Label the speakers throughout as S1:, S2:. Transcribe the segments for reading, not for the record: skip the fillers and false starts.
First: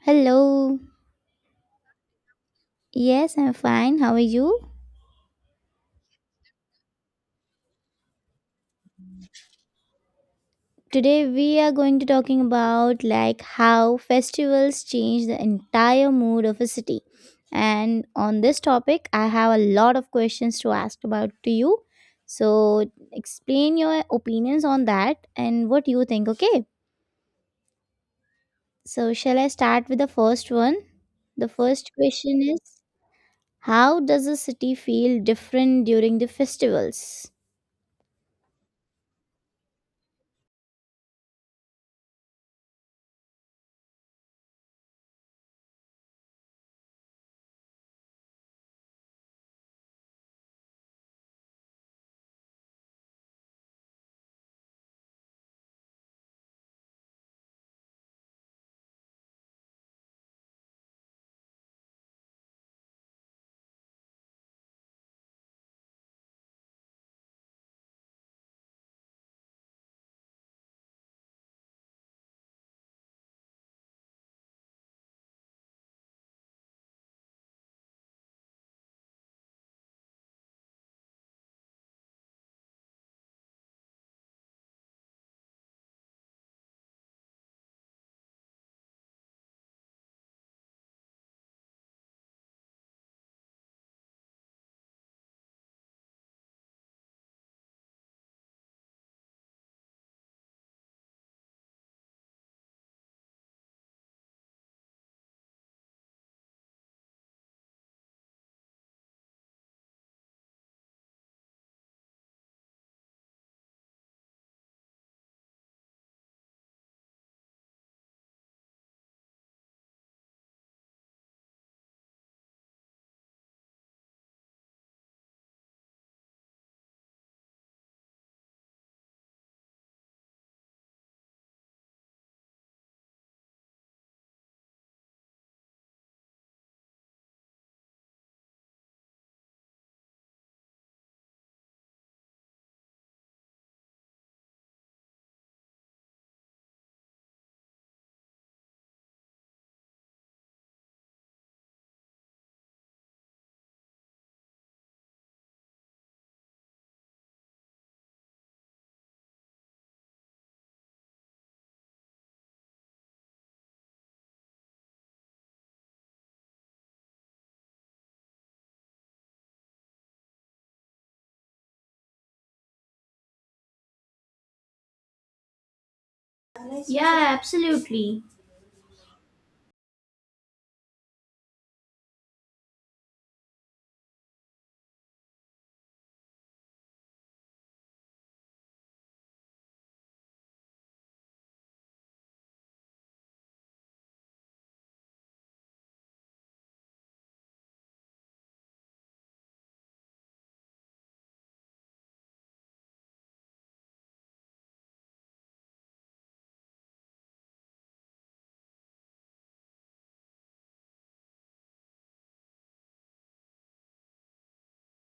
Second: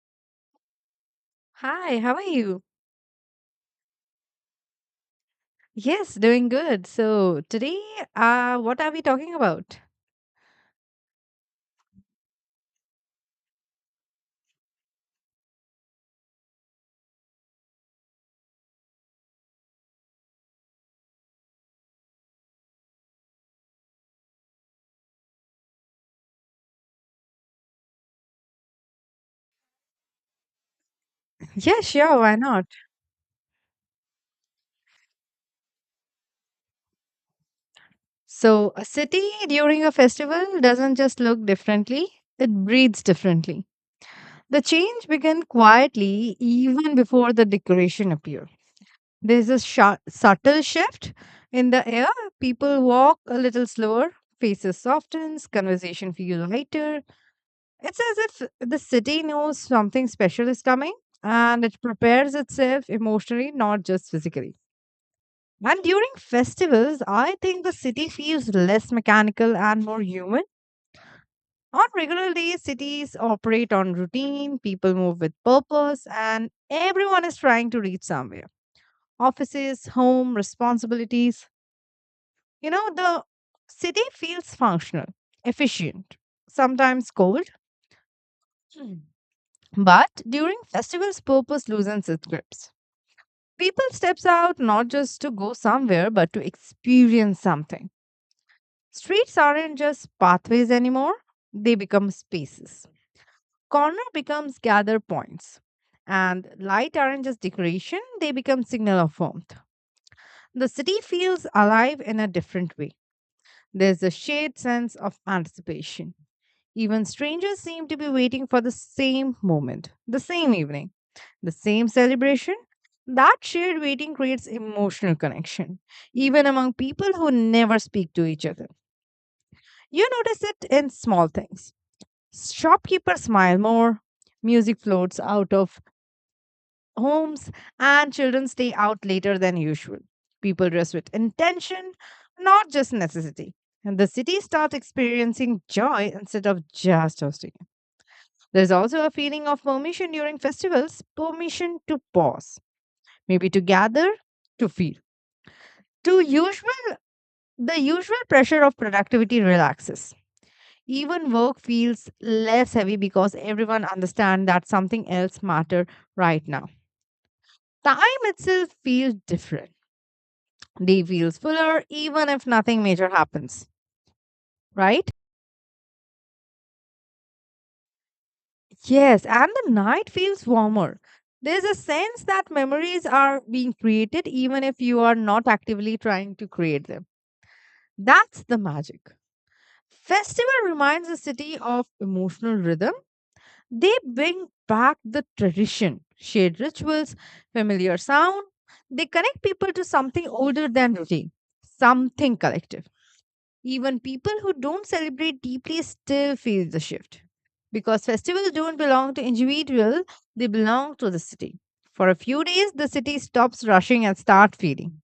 S1: Hello.
S2: Hi, how are you?
S1: Yes, I'm fine. How are you?
S2: Yes, doing good. So, today, what are we talking about?
S1: Today we are going to talking about like how festivals change the entire mood of a city. And on this topic, I have a lot of questions to ask about to you. So explain your opinions on that and what you think, okay? So shall I start with the first one? The
S2: Yeah,
S1: first
S2: sure, why
S1: question
S2: not?
S1: is, how does a city feel different during the festivals?
S2: So, a city during a festival doesn't just look differently, it breathes differently. The change begins quietly even before the decoration appear. There's a subtle shift in the air. People walk a little slower, faces softens, conversation feels lighter. It's as if the city knows something special is coming and it prepares itself emotionally, not just physically. And during festivals, I think the city feels less mechanical and more human. On regular days, cities operate on routine, people move with purpose, and everyone is trying to reach somewhere. Offices, home, responsibilities. You know, the city feels functional, efficient, sometimes cold, but during festivals, purpose loosens its grips. People steps out not just to go somewhere but to experience something. Streets aren't just pathways anymore, they become spaces. Corner becomes gather points. And light aren't just decoration, they become signal of warmth. The city feels alive in a different way. There's a shared sense of anticipation. Even strangers seemed to be waiting for the same moment, the same evening, the same celebration. That shared waiting creates emotional connection, even among people who never speak to each other. You notice it in small things. Shopkeepers smile more, music floats out of homes, and children stay out later than usual. People dress with intention, not just necessity. And the city starts experiencing joy instead of just hosting. There's also a feeling of permission during festivals, permission to pause, maybe to gather, to feel. To usual, the usual pressure of productivity relaxes. Even work feels less heavy because everyone understands that something else matters right now. Time itself feels different. Day feels fuller even if nothing major happens, right?
S1: Yeah, absolutely.
S2: Yes, and the night feels warmer. There's a sense that memories are being created even if you are not actively trying to create them. That's the magic. Festival reminds the city of emotional rhythm. They bring back the tradition, shared rituals, familiar sound. They connect people to something older than routine, something collective. Even people who don't celebrate deeply still feel the shift. Because festivals don't belong to individual, they belong to the city. For a few days, the city stops rushing and starts feeling.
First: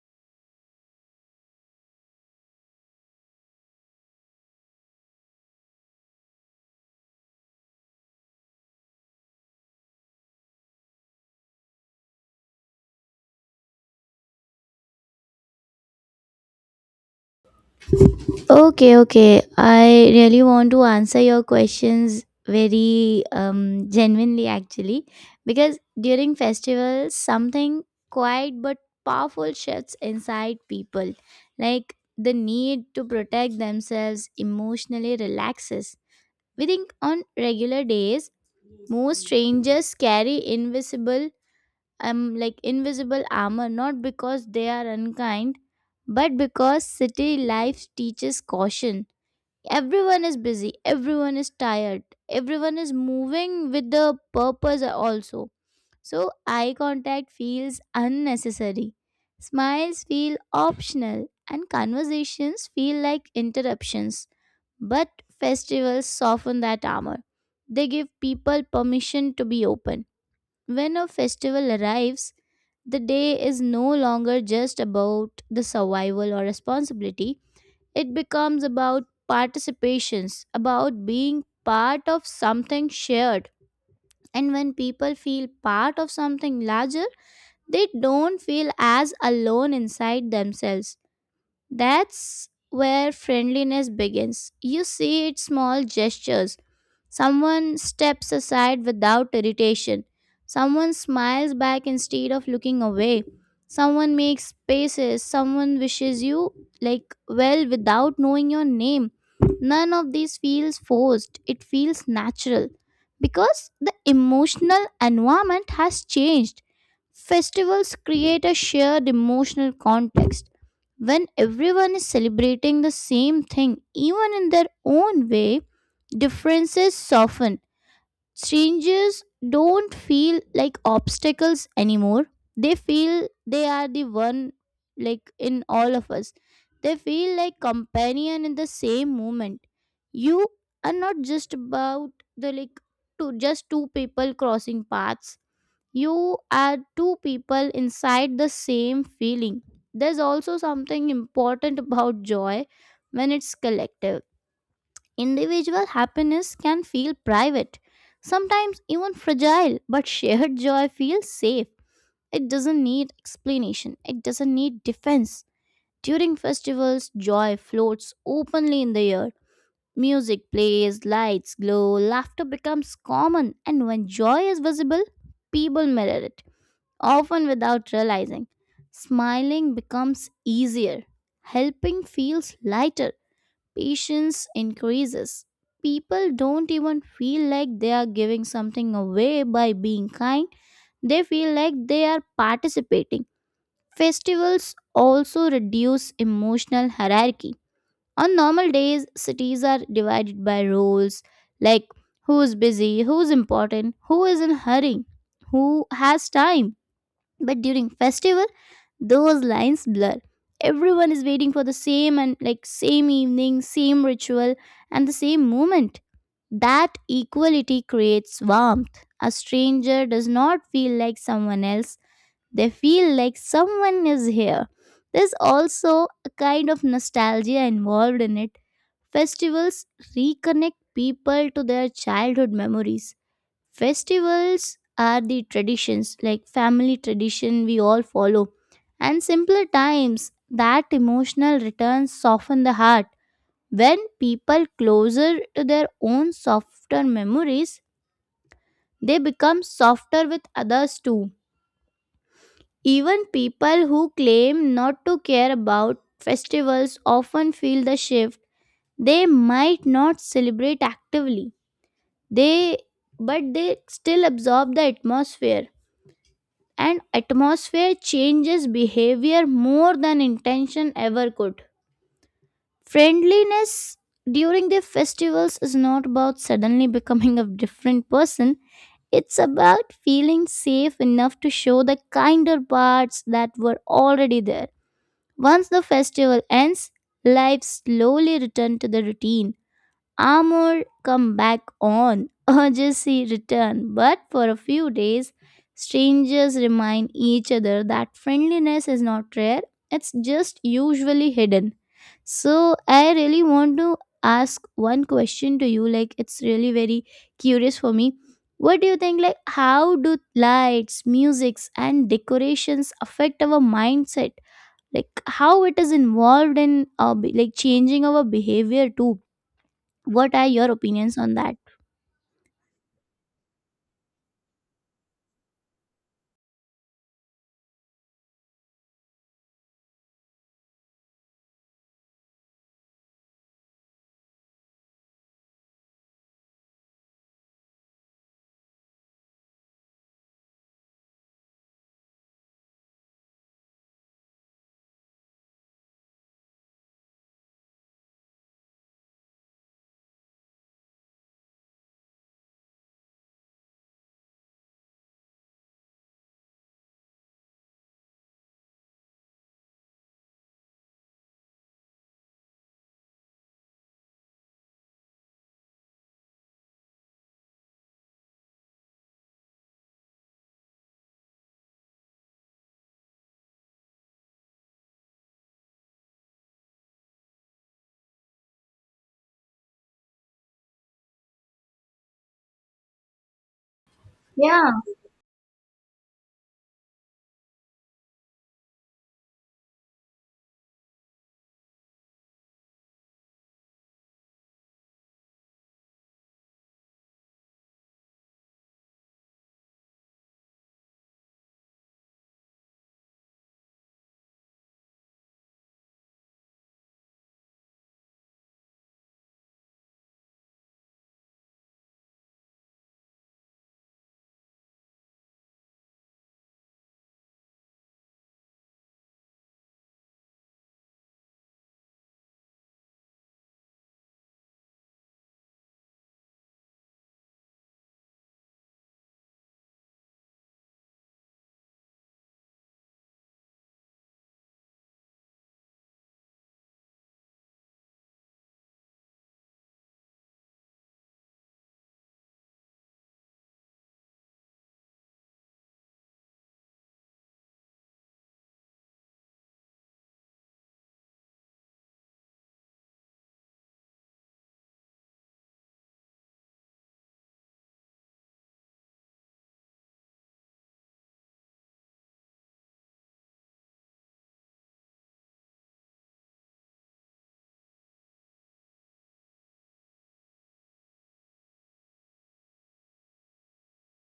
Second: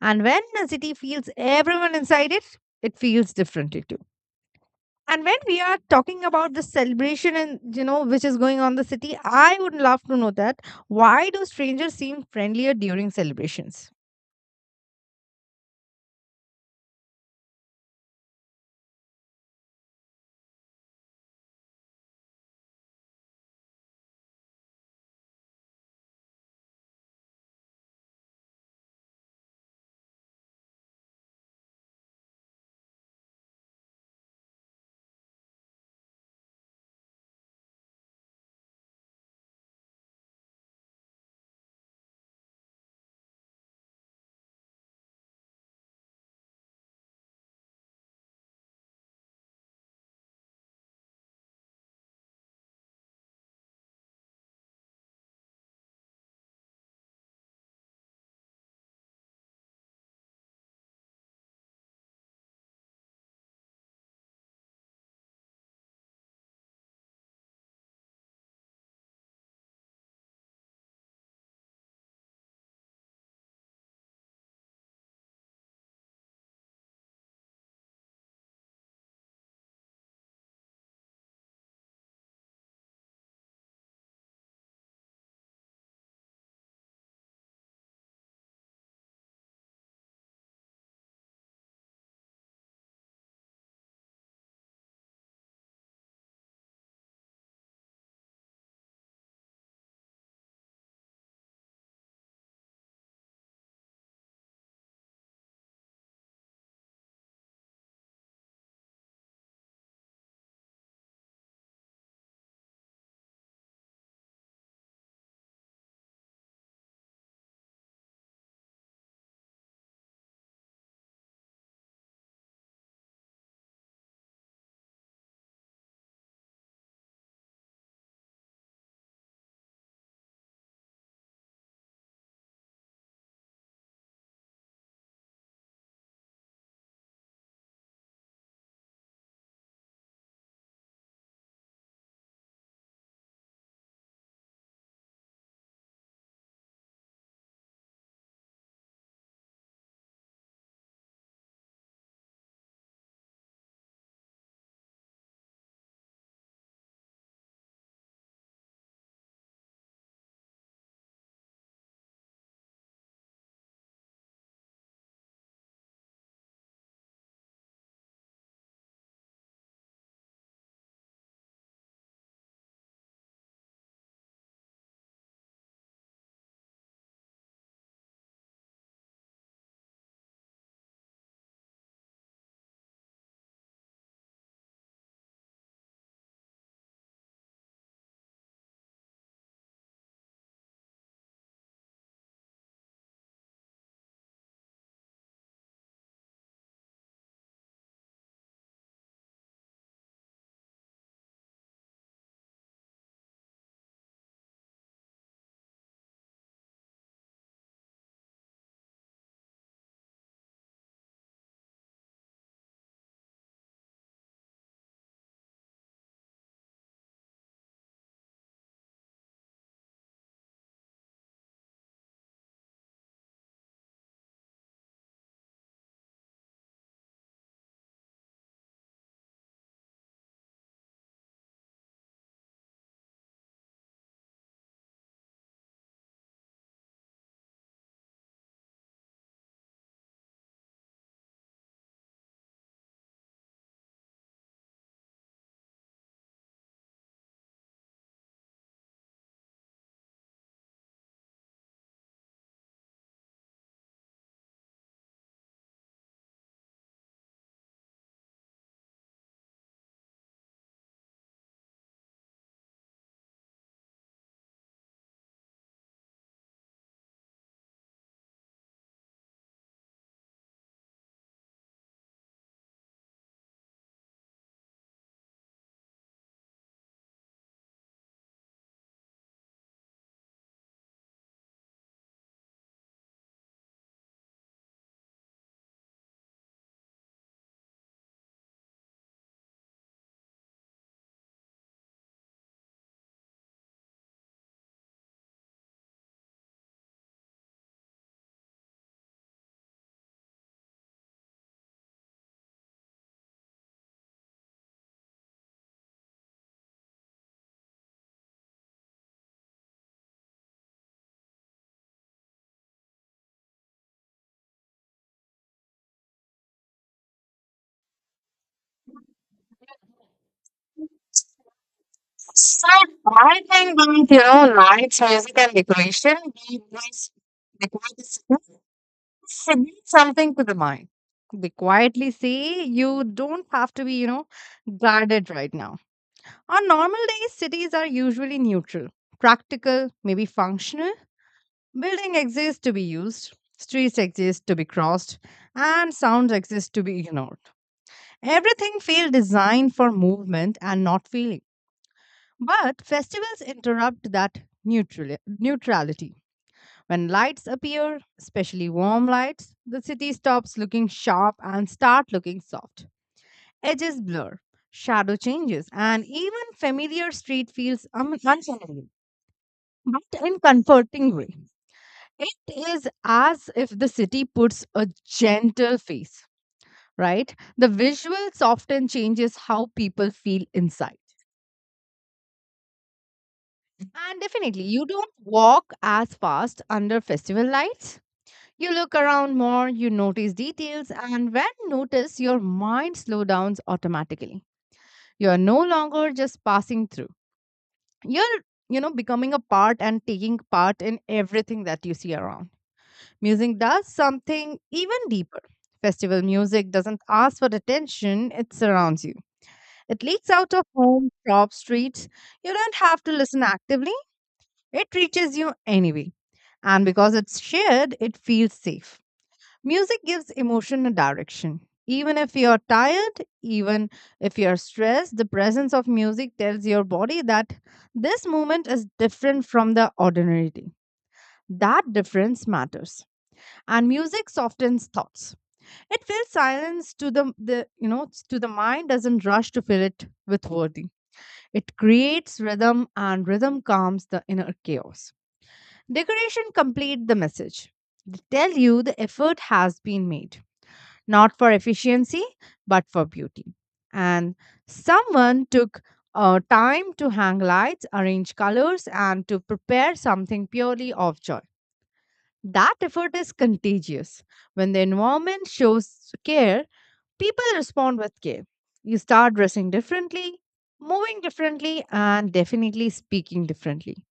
S2: And when a city feels everyone inside it, it feels differently too. And when we are talking about the celebration and, you know, which is going on in the city, I would love to know that why do strangers seem friendlier during celebrations?
S1: Okay, okay, I really want to answer your questions very genuinely, actually, because during festivals, something quiet but powerful shifts inside people. Like the need to protect themselves emotionally relaxes. We think on regular days, most strangers carry invisible armor, not because they are unkind, but because city life teaches caution. Everyone is busy, everyone is tired, everyone is moving with the purpose also. So eye contact feels unnecessary, smiles feel optional, and conversations feel like interruptions. But festivals soften that armor, they give people permission to be open. When a festival arrives, the day is no longer just about the survival or responsibility. It becomes about participations, about being part of something shared. And when people feel part of something larger, they don't feel as alone inside themselves. That's where friendliness begins. You see it small gestures. Someone steps aside without irritation. Someone smiles back instead of looking away. Someone makes spaces. Someone wishes you like well without knowing your name. None of these feels forced. It feels natural because the emotional environment has changed. Festivals create a shared emotional context. When everyone is celebrating the same thing, even in their own way, differences soften. Strangers don't feel like obstacles anymore. They feel they are the one, like in all of us. They feel like companion in the same moment. You are not just about the like just two people crossing paths, you are two people inside the same feeling. There's also something important about joy when it's collective. Individual happiness can feel private, sometimes even fragile, but shared joy feels safe. It doesn't need explanation, it doesn't need defense. During festivals, joy floats openly in the air. Music plays, lights glow, laughter becomes common, and when joy is visible, people mirror it often without realizing. Smiling becomes easier, helping feels lighter, patience increases. People don't even feel like they are giving something away by being kind, they feel like they are participating. Festivals also reduce emotional hierarchy. On normal days, cities are divided by roles, like who's busy, who's important, who is in hurry, who has time. But during festival, those lines blur. Everyone is waiting for the same evening, same ritual, and the same moment. That equality creates warmth. A stranger does not feel like someone else, they feel like someone is here. There's also a kind of nostalgia involved in it. Festivals reconnect people to their childhood memories. Festivals are the traditions, like family tradition we all follow. And simpler times, that emotional returns soften the heart. When people closer to their own softer memories, they become softer with others too. Even people who claim not to care about festivals often feel the shift. They might not celebrate actively. They they still absorb the atmosphere, and atmosphere changes behavior more than intention ever could. Friendliness during the festivals is not about suddenly becoming a different person, it's about feeling safe enough to show the kinder parts that were already there. Once the festival ends, life slowly returns to the routine. Armor come back on, urgency return. But for a few days, strangers remind each other that friendliness is not rare, it's just usually hidden. So I really want to ask one question to you, like it's really very curious for me. What do you think, like how do lights, musics and decorations affect our mindset? Like how it is involved in like changing our behavior too? What are your opinions on that?
S2: So I think that, you know, lights, music, and decoration they always decorate the city. Submit something to the mind. They quietly say you don't have to be, you know, guarded right now. On normal days, cities are usually neutral, practical, maybe functional. Building exists to be used, streets exist to be crossed, and sounds exist to be ignored. Everything feels designed for movement and not feeling. But festivals interrupt that neutrality. When lights appear, especially warm lights, the city stops looking sharp and start looking soft. Edges blur, shadow changes, and even familiar street feels unfamiliar, but in comforting way. It is as if the city puts a gentle face, right? The visuals often changes how people feel inside. And definitely,
S1: Yeah.
S2: you don't walk as fast under festival lights. You look around more, you notice details, and when notice, your mind slows down automatically. You're no longer just passing through. You're, you know, becoming a part and taking part in everything that you see around. Music does something even deeper. Festival music doesn't ask for attention, it surrounds you. It leaks out of home, shops, streets. You don't have to listen actively, it reaches you anyway. And because it's shared, it feels safe. Music gives emotion a direction. Even if you're tired, even if you're stressed, the presence of music tells your body that this moment is different from the ordinary day. That difference matters. And music softens thoughts. It fills silence to the to the mind doesn't rush to fill it with wording. It creates rhythm and rhythm calms the inner chaos. Decoration complete the message. They tell you the effort has been made not for efficiency, but for beauty. And someone took time to hang lights, arrange colors, and to prepare something purely of joy. That effort is contagious. When the environment shows care, people respond with care. You start dressing differently, moving differently, and definitely speaking differently.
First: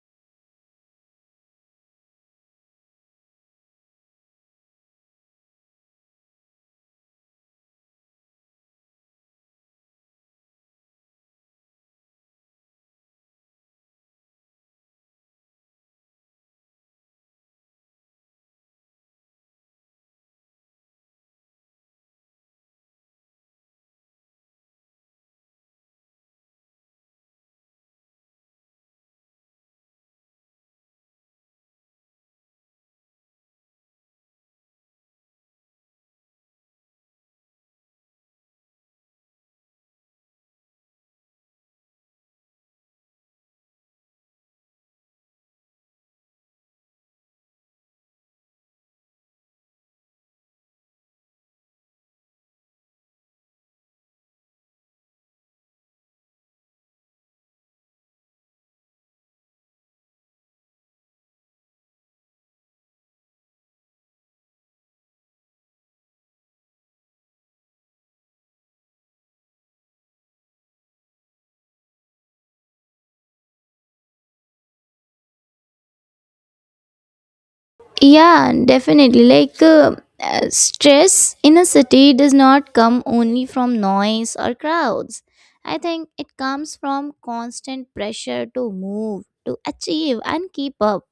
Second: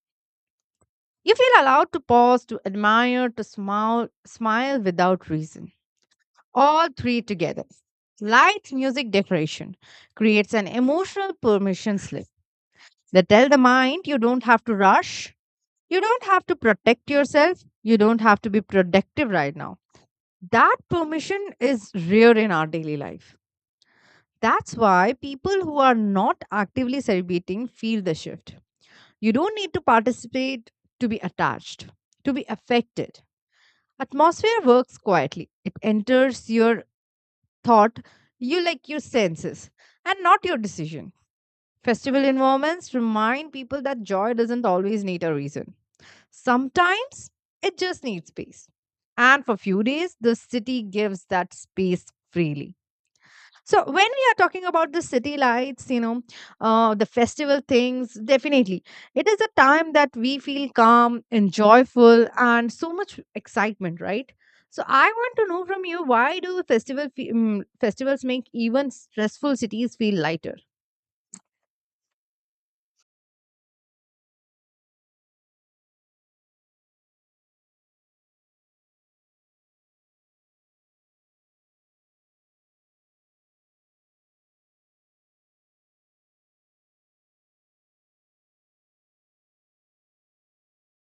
S2: You feel allowed to pause, to admire, to smile, smile without reason. All three together. Light music decoration creates an emotional permission slip. They tell the mind you don't have to rush, you don't have to protect yourself, you don't have to be productive right now. That permission is rare in our daily life. That's why people who are not actively celebrating feel the shift. You don't need to participate to be attached, to be affected. Atmosphere works quietly. It enters your thought, you like your senses, and not your decision. Festival environments remind people that joy doesn't always need a reason. Sometimes it just needs space. And for few days, the city gives that space freely. So when we are talking about the city lights, you know, the festival things, definitely it is a time that we feel calm and joyful and so much excitement, right? So I want to know from you why do festivals make even stressful cities feel lighter?
S1: Yeah, definitely. Like, stress in a city does not come only from noise or crowds. I think it comes from constant pressure to move, to achieve, and keep up.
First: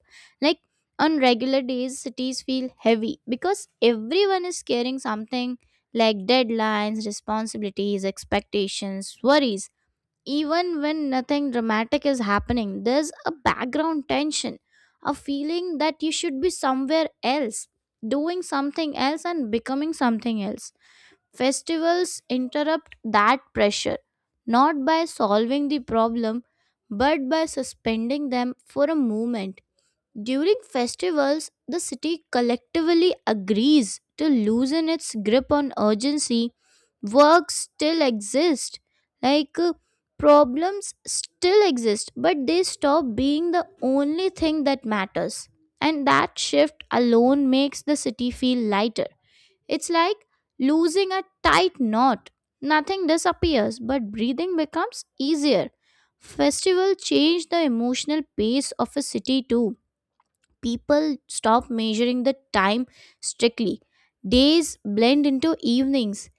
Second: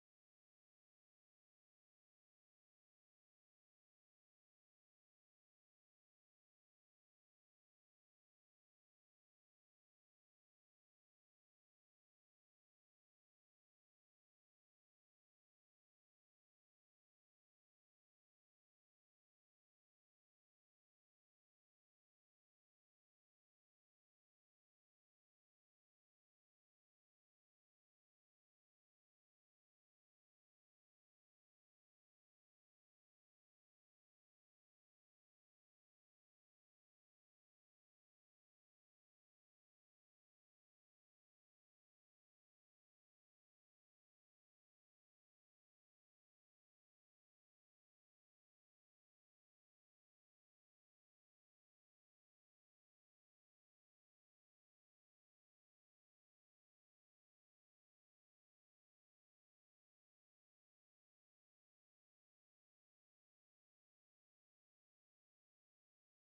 S1: Like, on regular days, cities feel heavy because everyone is carrying something like deadlines, responsibilities, expectations, worries. Even when nothing dramatic is happening, there's a background tension, a feeling that you should be somewhere else, doing something else and becoming something else. Festivals interrupt that pressure, not by solving the problem, but by suspending them for a moment. During festivals, the city collectively agrees to loosen its grip on urgency. Work still exist, like problems still exist, but they stop being the only thing that matters. And that shift alone makes the city feel lighter. It's like losing a tight knot. Nothing disappears, but breathing becomes easier. Festival change the emotional pace of a city too. People stop measuring the time strictly. Days blend into evenings.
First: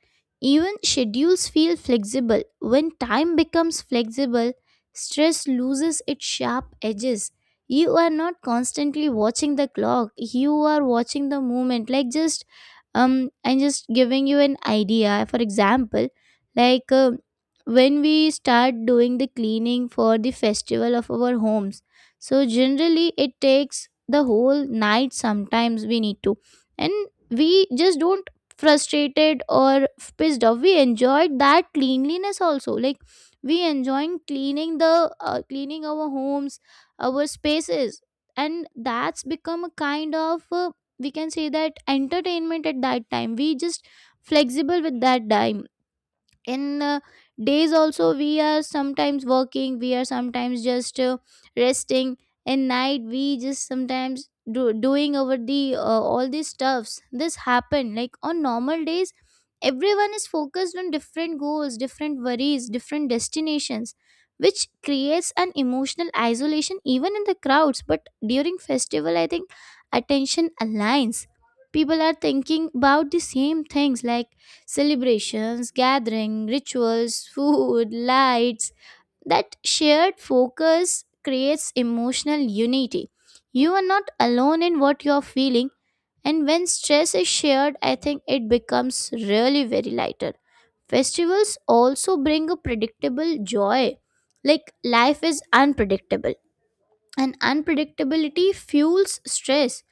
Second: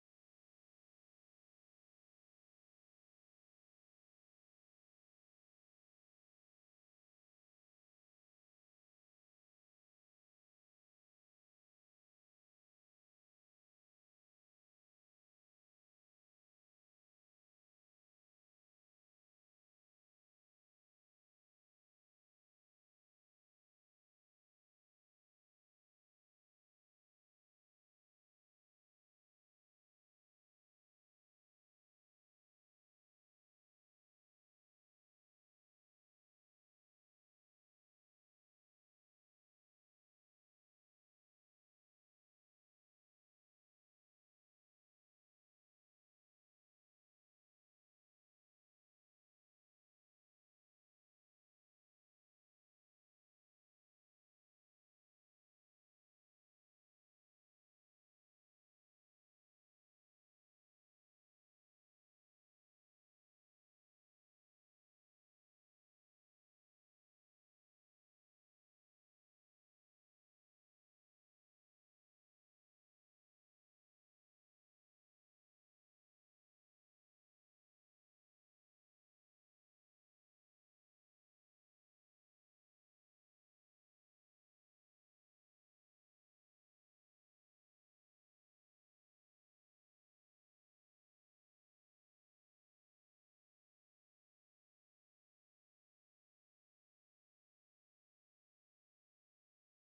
S1: Even schedules feel flexible. When time becomes flexible, stress loses its sharp edges. You are not constantly watching the clock, you are watching the moment. Like, just I'm just giving you an idea. For example, like when we start doing the cleaning for the festival of our homes, so generally it takes the whole night sometimes we need to. And we just don't frustrated or pissed off, we enjoyed that cleanliness also. Like, we enjoying cleaning the cleaning our homes, our spaces, and that's become a kind of we can say that entertainment. At that time we just flexible with that time. In days also we are sometimes working, we are sometimes just resting. In night we just sometimes doing over the all these stuffs. This happen like on normal days everyone is focused on different goals, different worries, different destinations, which creates an emotional isolation even in the crowds. But during festival I think attention aligns. People are thinking about the same things, like celebrations, gathering, rituals, food, lights. That shared focus creates emotional unity. You are not alone in what you are feeling, and when stress is shared, I think it becomes really very lighter. Festivals also bring a predictable joy. Like life is unpredictable and unpredictability fuels stress.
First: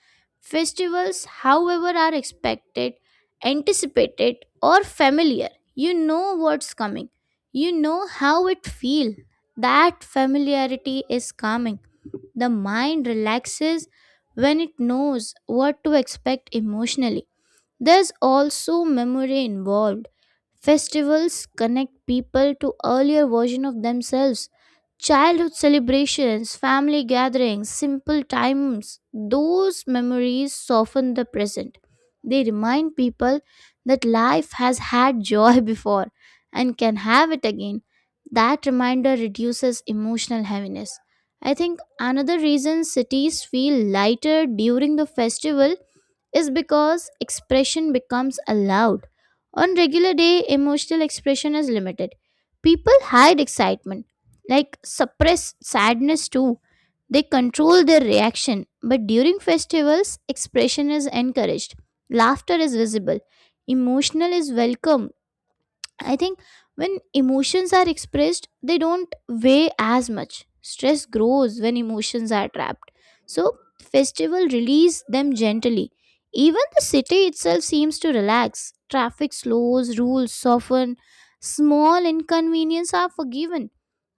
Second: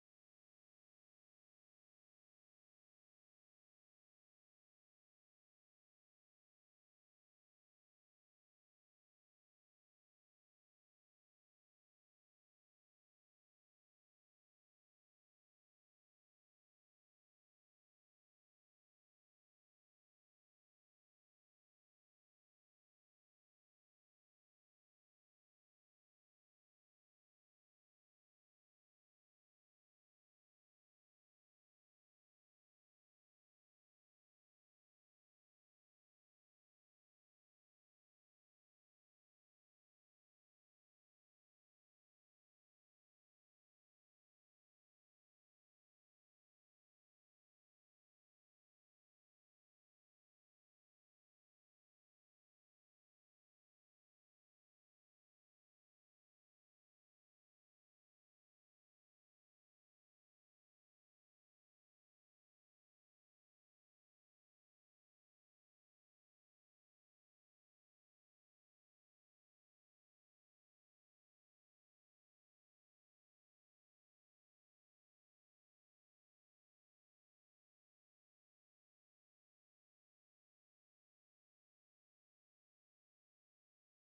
S1: Festivals, however, are expected, anticipated, or familiar. You know what's coming. You know how it feels. That familiarity is calming. The mind relaxes when it knows what to expect emotionally. There's also memory involved. Festivals connect people to earlier version of themselves. Childhood celebrations, family gatherings, simple times, those memories soften the present. They remind people that life has had joy before and can have it again. That reminder reduces emotional heaviness. I think another reason cities feel lighter during the festival is because expression becomes allowed. On regular day, emotional expression is limited. People hide excitement, like suppress sadness too. They control their reaction, but during festivals, expression is encouraged. Laughter is visible. Emotional is welcome. I think when emotions are expressed, they don't weigh as much. Stress grows when emotions are trapped. So, festival release them gently. Even the city itself seems to relax. Traffic slows, rules soften, small inconveniences are forgiven.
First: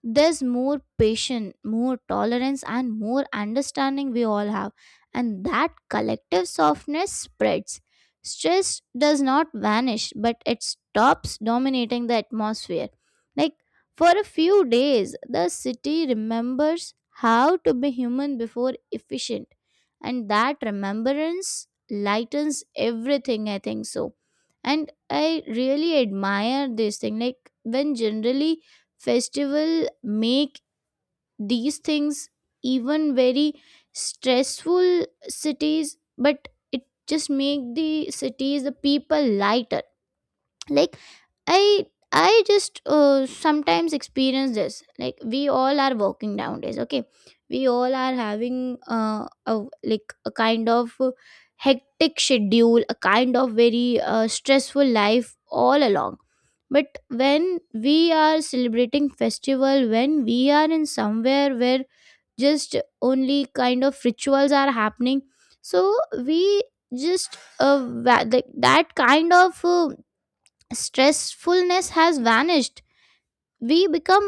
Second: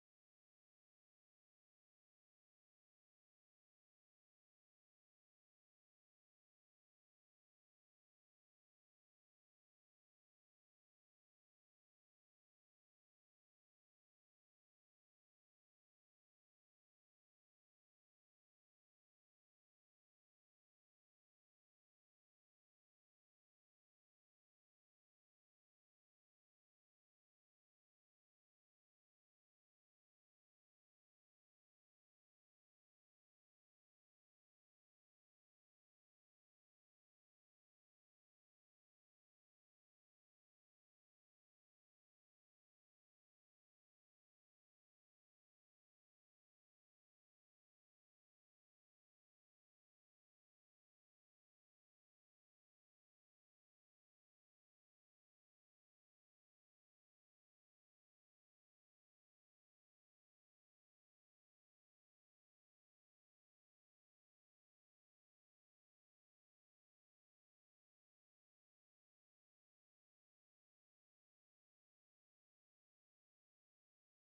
S1: There's more patience, more tolerance, and more understanding we all have. And that collective softness spreads. Stress does not vanish, but it stops dominating the atmosphere. Like for a few days, the city remembers how to be human before efficient, and that remembrance lightens everything, I think so. And I really admire this thing. Like when generally festival make these things even very stressful cities, but it just make the cities, the people lighter. Like, i I just sometimes experience this. Like we all are working nowadays, okay? We all are having a kind of hectic schedule, a kind of very stressful life all along. But when we are celebrating festival, when we are in somewhere where just only kind of rituals are happening, so we just like that kind of stressfulness has vanished. We become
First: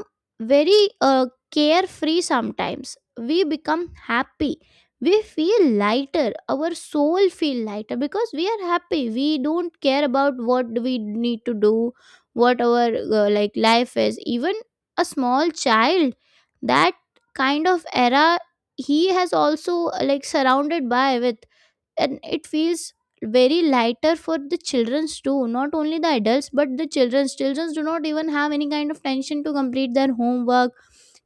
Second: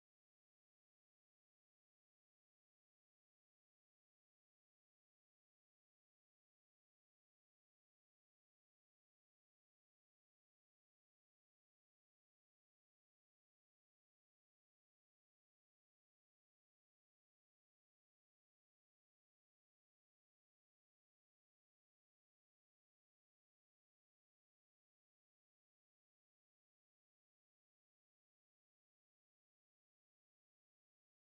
S1: very carefree, sometimes we become happy, we feel lighter, our soul feel lighter because we are happy. We don't care about what we need to do, what our like life is. Even a small child, that kind of era, he has also like surrounded by with, and it feels very lighter for the childrens too, not only the adults but the Childrens do not even have any kind of tension to complete their homework,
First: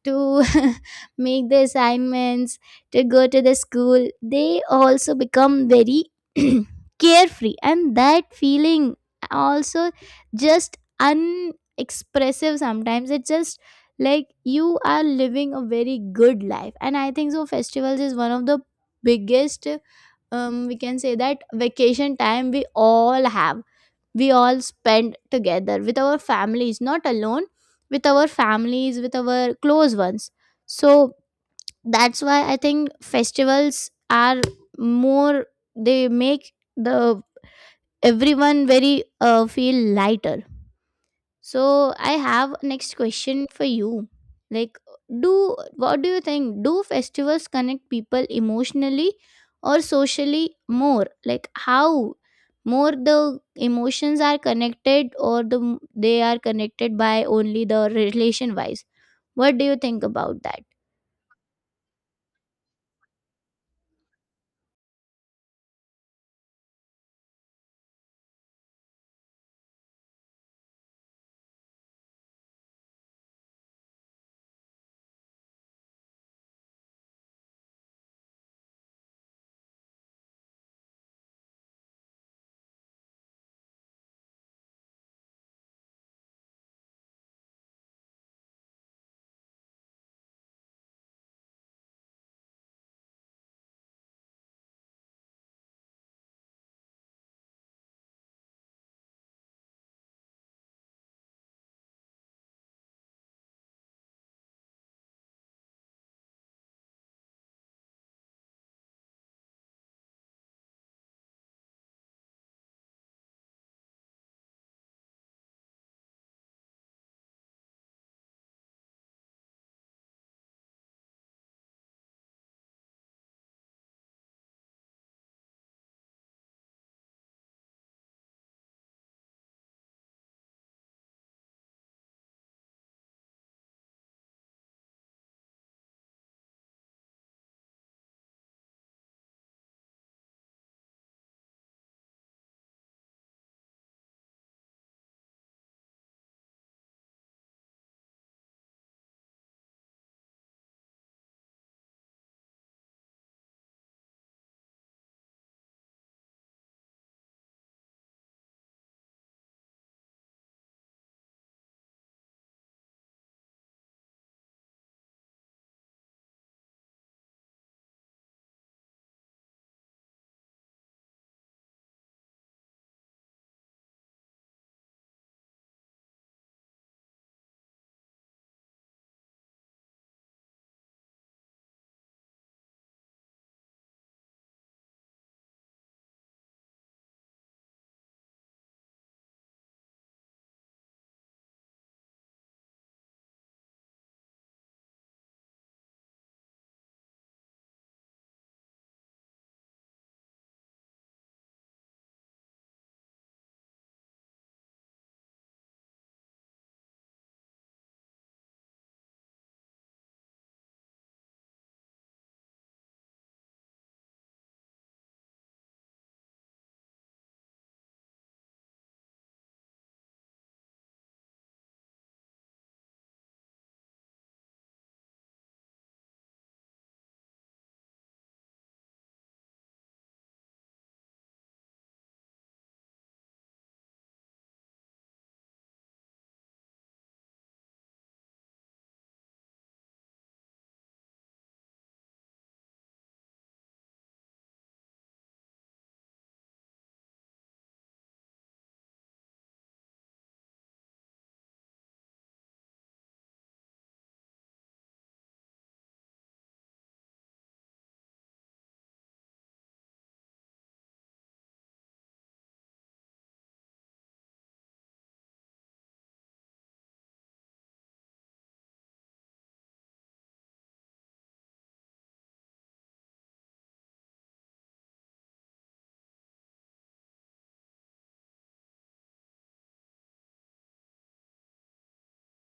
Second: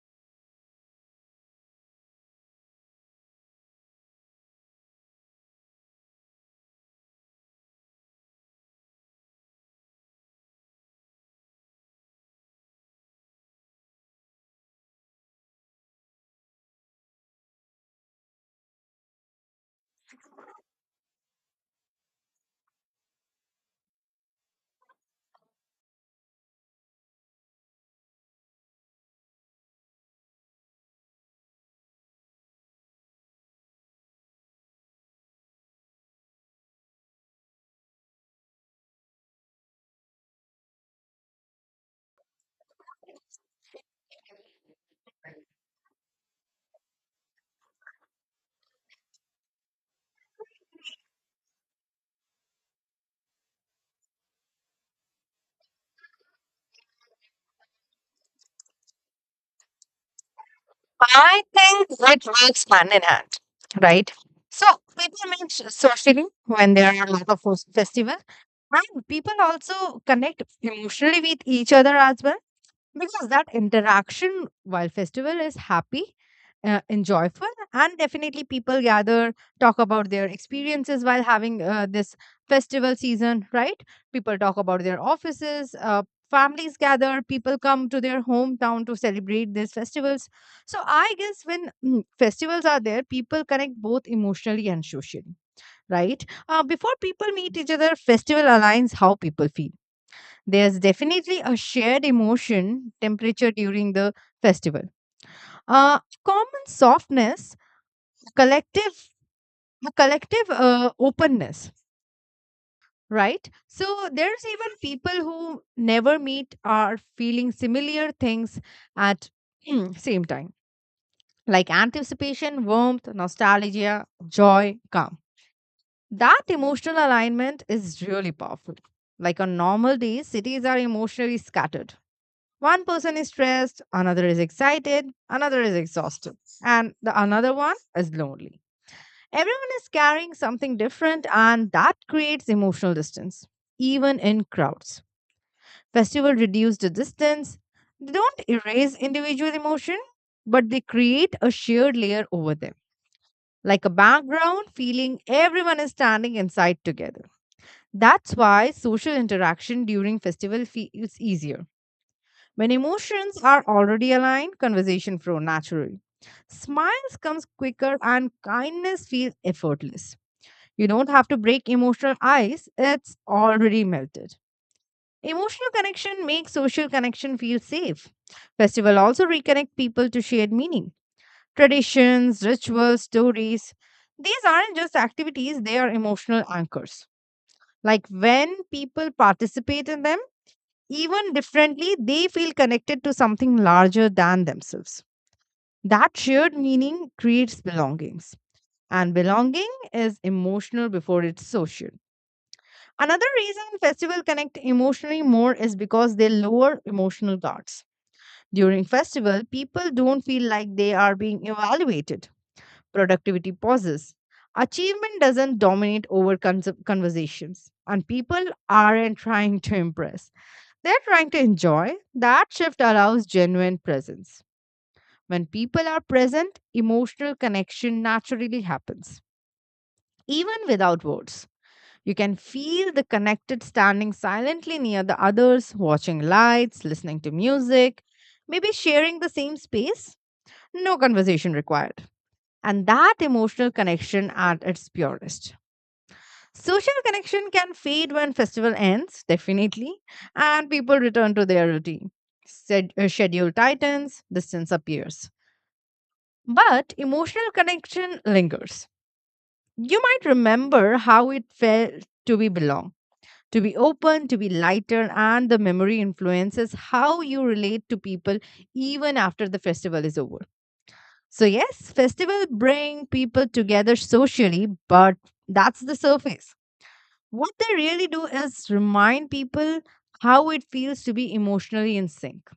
S1: to make the assignments, to go to the school. They also become very carefree, and that feeling also just unexpressive. Sometimes it's just like you are living a very good life. And I think so festivals is one of the biggest, we can say that, vacation time we all have. We all spend together with our families, not alone, with our families, with our close ones. So that's why I think festivals are more, they make the everyone very Feel lighter. So I have next question for you. Like do what do you think? Do festivals connect people emotionally or socially more? Like how more the emotions are connected or they are connected by only the relation wise. What do you think about that?
S2: I think it works hand in hand, right? So people meet socially when there are a lot of festival, and people also connect emotionally with each other as well because that interaction while festival is happy and joyful and definitely people gather talk about their experiences while having this festival season, right? People talk about their offices, families gather, people come to their hometown to celebrate these festivals. So I guess when festivals are there, people connect both emotionally and socially, right? Before people meet each other, festival aligns how people feel. There's definitely a shared emotion temperature during the festival. Common softness, collective, a collective openness, right? So there's even people who never meet are feeling similar things at same time, like anticipation, warmth, nostalgia, joy, calm. That emotional alignment is really powerful. Like on normal days, cities are emotionally scattered. One person is stressed, another is excited, another is exhausted, and the another one is lonely. Everyone is carrying something different, and that creates emotional distance, even in crowds. Festival reduce the distance. They don't erase individual emotion, but they create a shared layer over them, like a background feeling everyone is standing inside together. That's why social interaction during festival feels easier. When emotions are already aligned, conversation flow naturally. Smiles comes quicker and kindness feels effortless. You don't have to break emotional ice, it's already melted. Emotional connection makes social connection feel safe. Festival also reconnect people to shared meaning. Traditions, rituals, stories. These aren't just activities, they are emotional anchors. Like when people participate in them, even differently, they feel connected to something larger than themselves. That shared meaning creates belongings, and belonging is emotional before it's social. Another reason festival connect emotionally more is because they lower emotional guards. During festival, people don't feel like they are being evaluated. Productivity pauses. Achievement doesn't dominate over conversations, and people aren't trying to impress, they're trying to enjoy. That shift allows genuine presence. When people are present, emotional connection naturally happens, even without words. You can feel the connected standing silently near the others, watching lights, listening to music, maybe sharing the same space. No conversation required. And that emotional connection at its purest. Social connection can fade when festival ends, definitely, and people return to their routine. Schedule tightens, distance appears. But emotional connection lingers. You might remember how it felt to be belong, to be open, to be lighter, and the memory influences how you relate to people even after the festival is over. So yes, festival bring people together socially, but that's the surface. What they really do is remind people how it feels to be emotionally in sync.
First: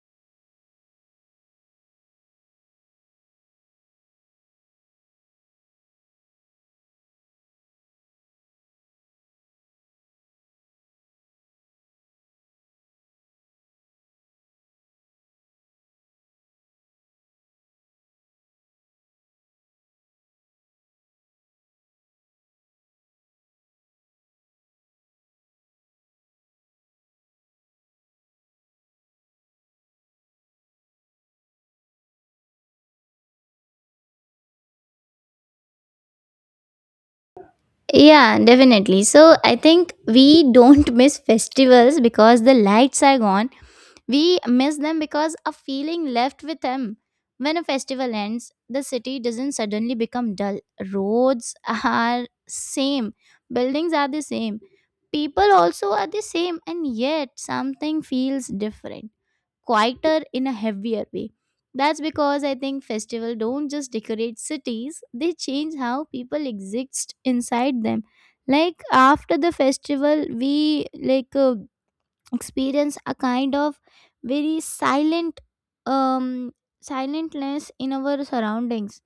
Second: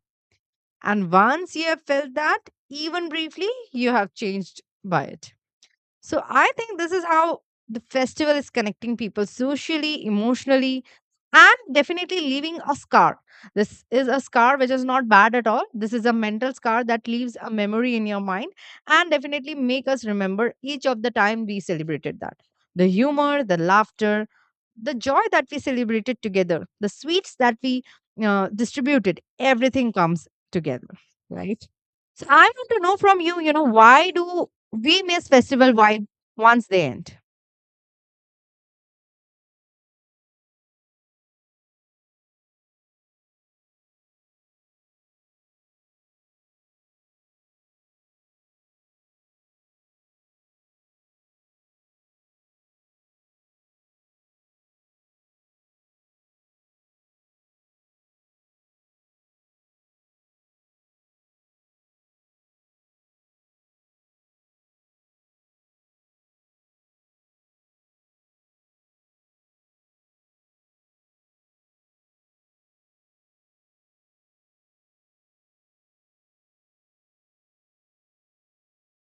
S2: And once you have felt that, even briefly, you have changed by it. So I think this is how the festival is connecting people socially, emotionally, and definitely leaving a scar. This is a scar which is not bad at all. This is a mental scar that leaves a memory in your mind and definitely make us remember each of the time we celebrated that. The humor, the laughter, the joy that we celebrated together, the sweets that we distributed, everything comes together, right? So I want to know from you, you know, why do we miss festival vibe once they end.
S1: Yeah, definitely. So I think we don't miss festivals because the lights are gone. We miss them because of feeling left with them. When a festival ends, the city doesn't suddenly become dull. Roads are same, buildings are the same, people also are the same, and yet something feels different, quieter in a heavier way. That's because I think festival don't just decorate cities, they change how people exist inside them. Like after the festival, we experience a kind of very silent um silentness in our surroundings.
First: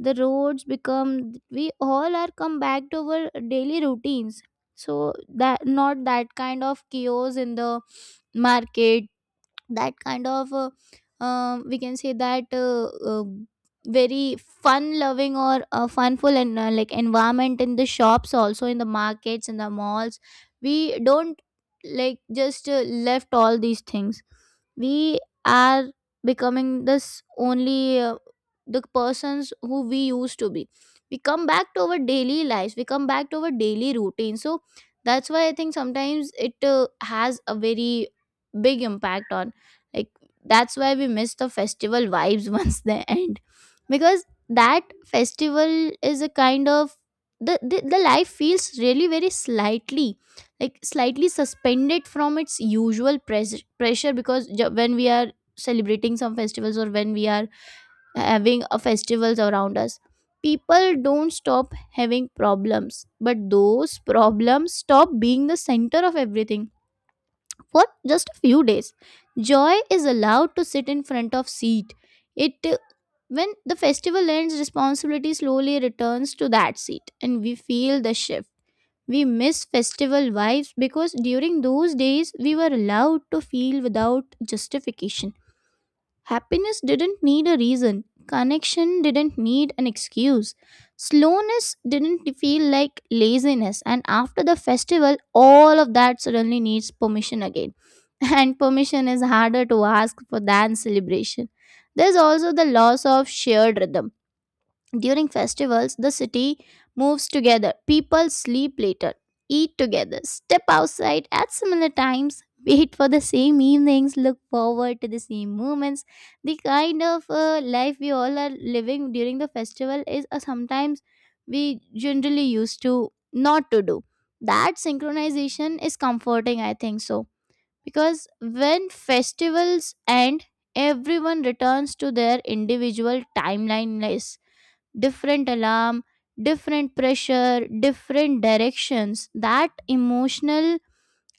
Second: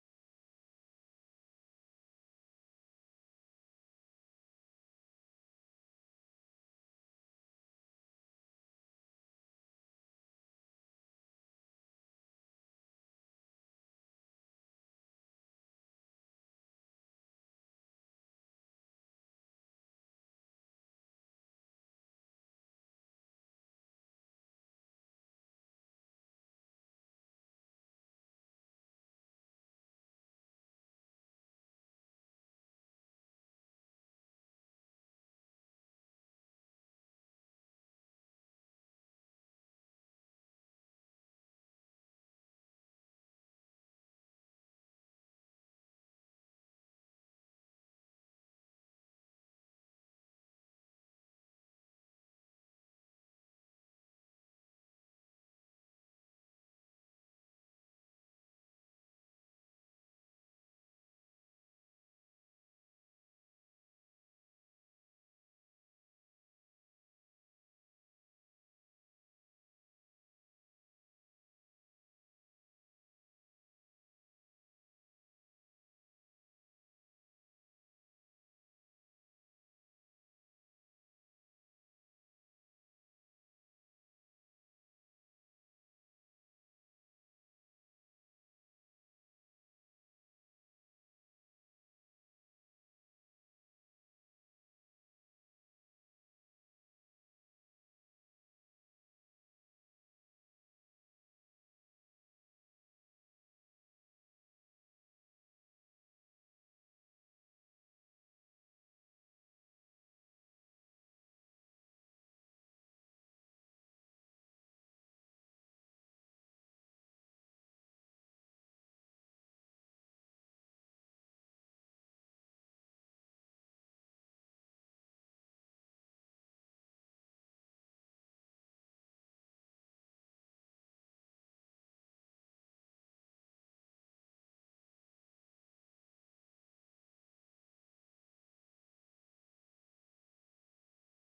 S1: The roads become, we all are come back to our daily routines, so that not that kind of chaos in the market, that kind of we can say that very fun loving or funful and like environment in the shops also in the markets in the malls. We don't like just left all these things. We are becoming this only the persons who we used to be. We come back to our daily lives, we come back to our daily routine, so that's why I think sometimes it has a very big impact on, like, that's why we miss the festival vibes once they end. Because that festival is a kind of the, the life feels really very slightly, like slightly suspended from its usual pressure. Because when we are celebrating some festivals or when we are having a festivals around us, people don't stop having problems, but those problems stop being the center of everything for just a few days. Joy is allowed to sit in front of seat. It When the festival ends, responsibility slowly returns to that seat, and we feel the shift. We miss festival vibes because during those days we were allowed to feel without justification. Happiness didn't need a reason. Connection didn't need an excuse. Slowness didn't feel like laziness. And after the festival, all of that suddenly needs permission again. And permission is harder to ask for than celebration. There's also the loss of shared rhythm during festivals. The city moves together. People sleep later, eat together, step outside at similar times, wait for the same evenings, look forward to the same moments. The kind of life we all are living during the festival is, sometimes we generally used to not to do. That synchronization is comforting, I think so. Because when festivals end, everyone returns to their individual timeline, different alarm, different pressure, different directions. That emotional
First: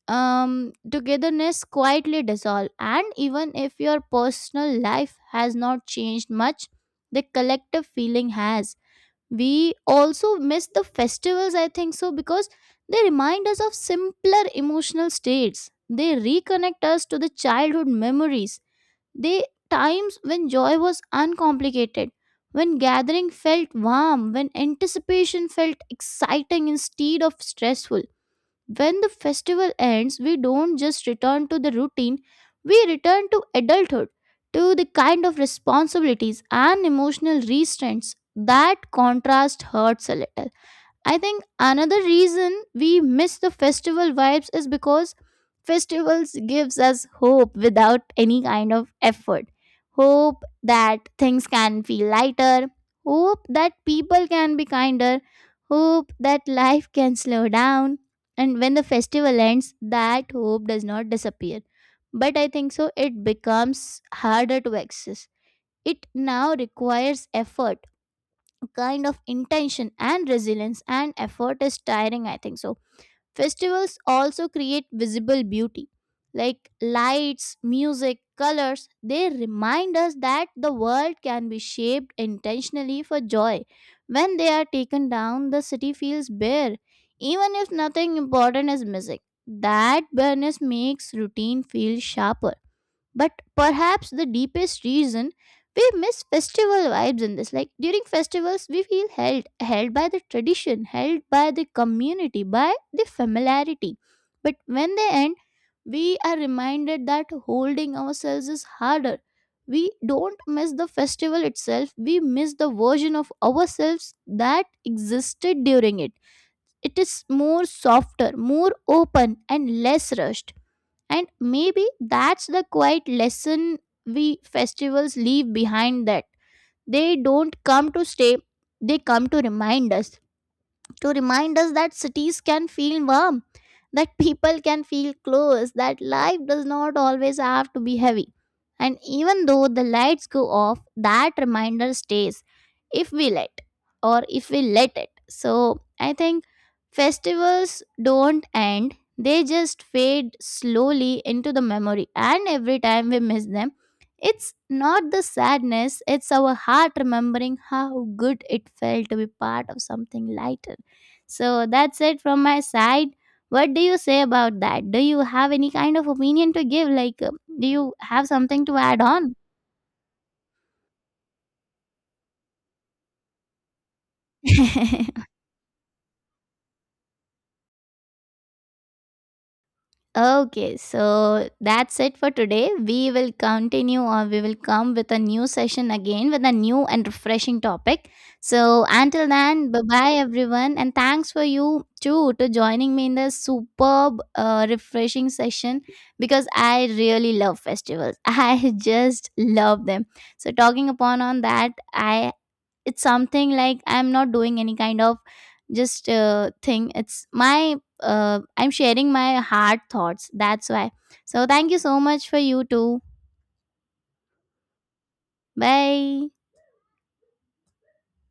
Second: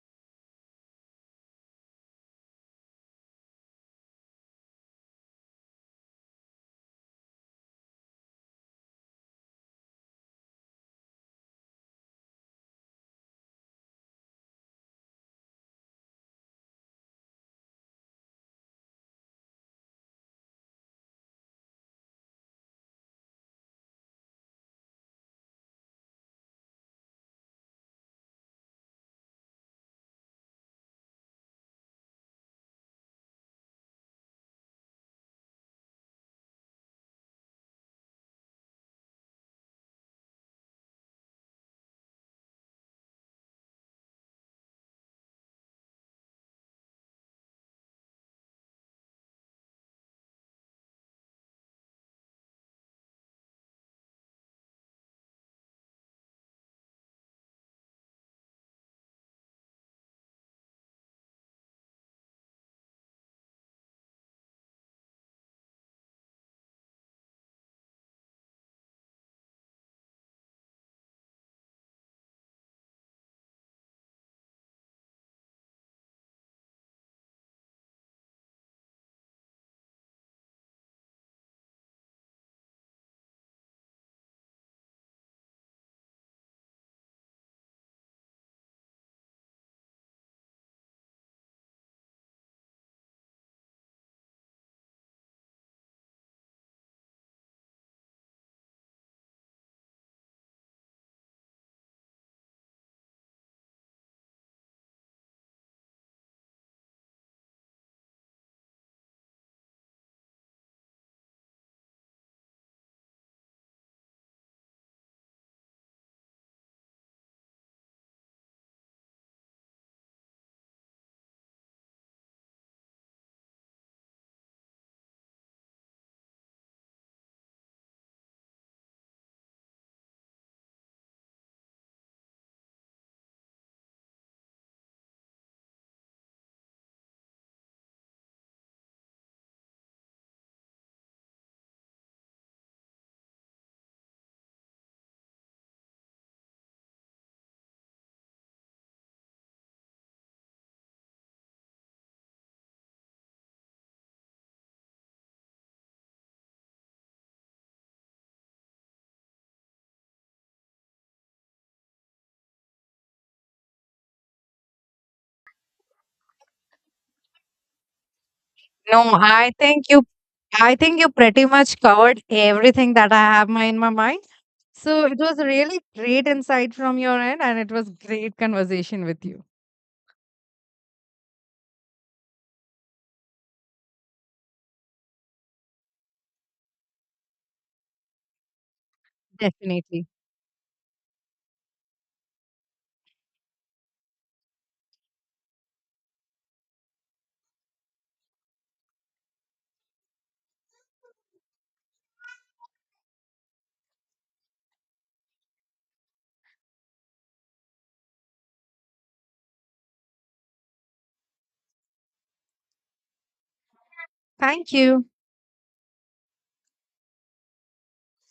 S1: togetherness quietly dissolve. And even if your personal life has not changed much, the collective feeling has. We also miss the festivals, I think so, because they remind us of simpler emotional states. They reconnect us to the childhood memories, they times when joy was uncomplicated, when gathering felt warm, when anticipation felt exciting instead of stressful. When the festival ends, we don't just return to the routine, we return to adulthood, to the kind of responsibilities and emotional restraints. That contrast hurts a little. I think another reason we miss the festival vibes is because festivals gives us hope without any kind of effort. Hope that things can feel lighter, hope that people can be kinder, hope that life can slow down. And when the festival ends, that hope does not disappear. But I think so it becomes harder to access. It now requires effort, kind of intention and resilience, and effort is tiring, I think so. Festivals also create visible beauty like lights, music, colors. They remind us that the world can be shaped intentionally for joy. When they are taken down, the city feels bare, even if nothing important is missing. That bareness makes routine feel sharper. But perhaps the deepest reason we miss festival vibes in this. Like during festivals, we feel held, held by the tradition, held by the community, by the familiarity. But when they end, we are reminded that holding ourselves is harder. We don't miss the festival itself, we miss the version of ourselves that existed during it. It is more softer, more open, and less rushed. And maybe that's the quiet lesson we festivals leave behind, that they don't come to stay, they come to remind us, to remind us that cities can feel warm, that people can feel close, that life does not always have to be heavy. And even though the lights go off, that reminder stays if we let or if we let it. So I think festivals don't end, they just fade slowly into the memory. And every time we miss them, it's not the sadness, it's our heart remembering how good it felt to be part of something lighter. So that's it from my side. What do you say about that? Do you have any kind of opinion to give? Like, do you have something to add
S2: No,
S1: on?
S2: I think you pretty much covered everything that I have in my mind. So it was a really great insight from your end and it was great conversation with you.
S1: Okay, so that's it for today. We will continue, or we will come with a new session again with a new and refreshing topic. So until then, bye
S2: Definitely.
S1: bye everyone, and thanks for you too to joining me in this superb, refreshing session, because I really love festivals. I just love them. So talking upon on that, I it's something like I'm not doing any kind of just thing. It's my I'm sharing my hard thoughts, that's why. So thank you so much for you too.
S2: Thank you.
S1: Bye.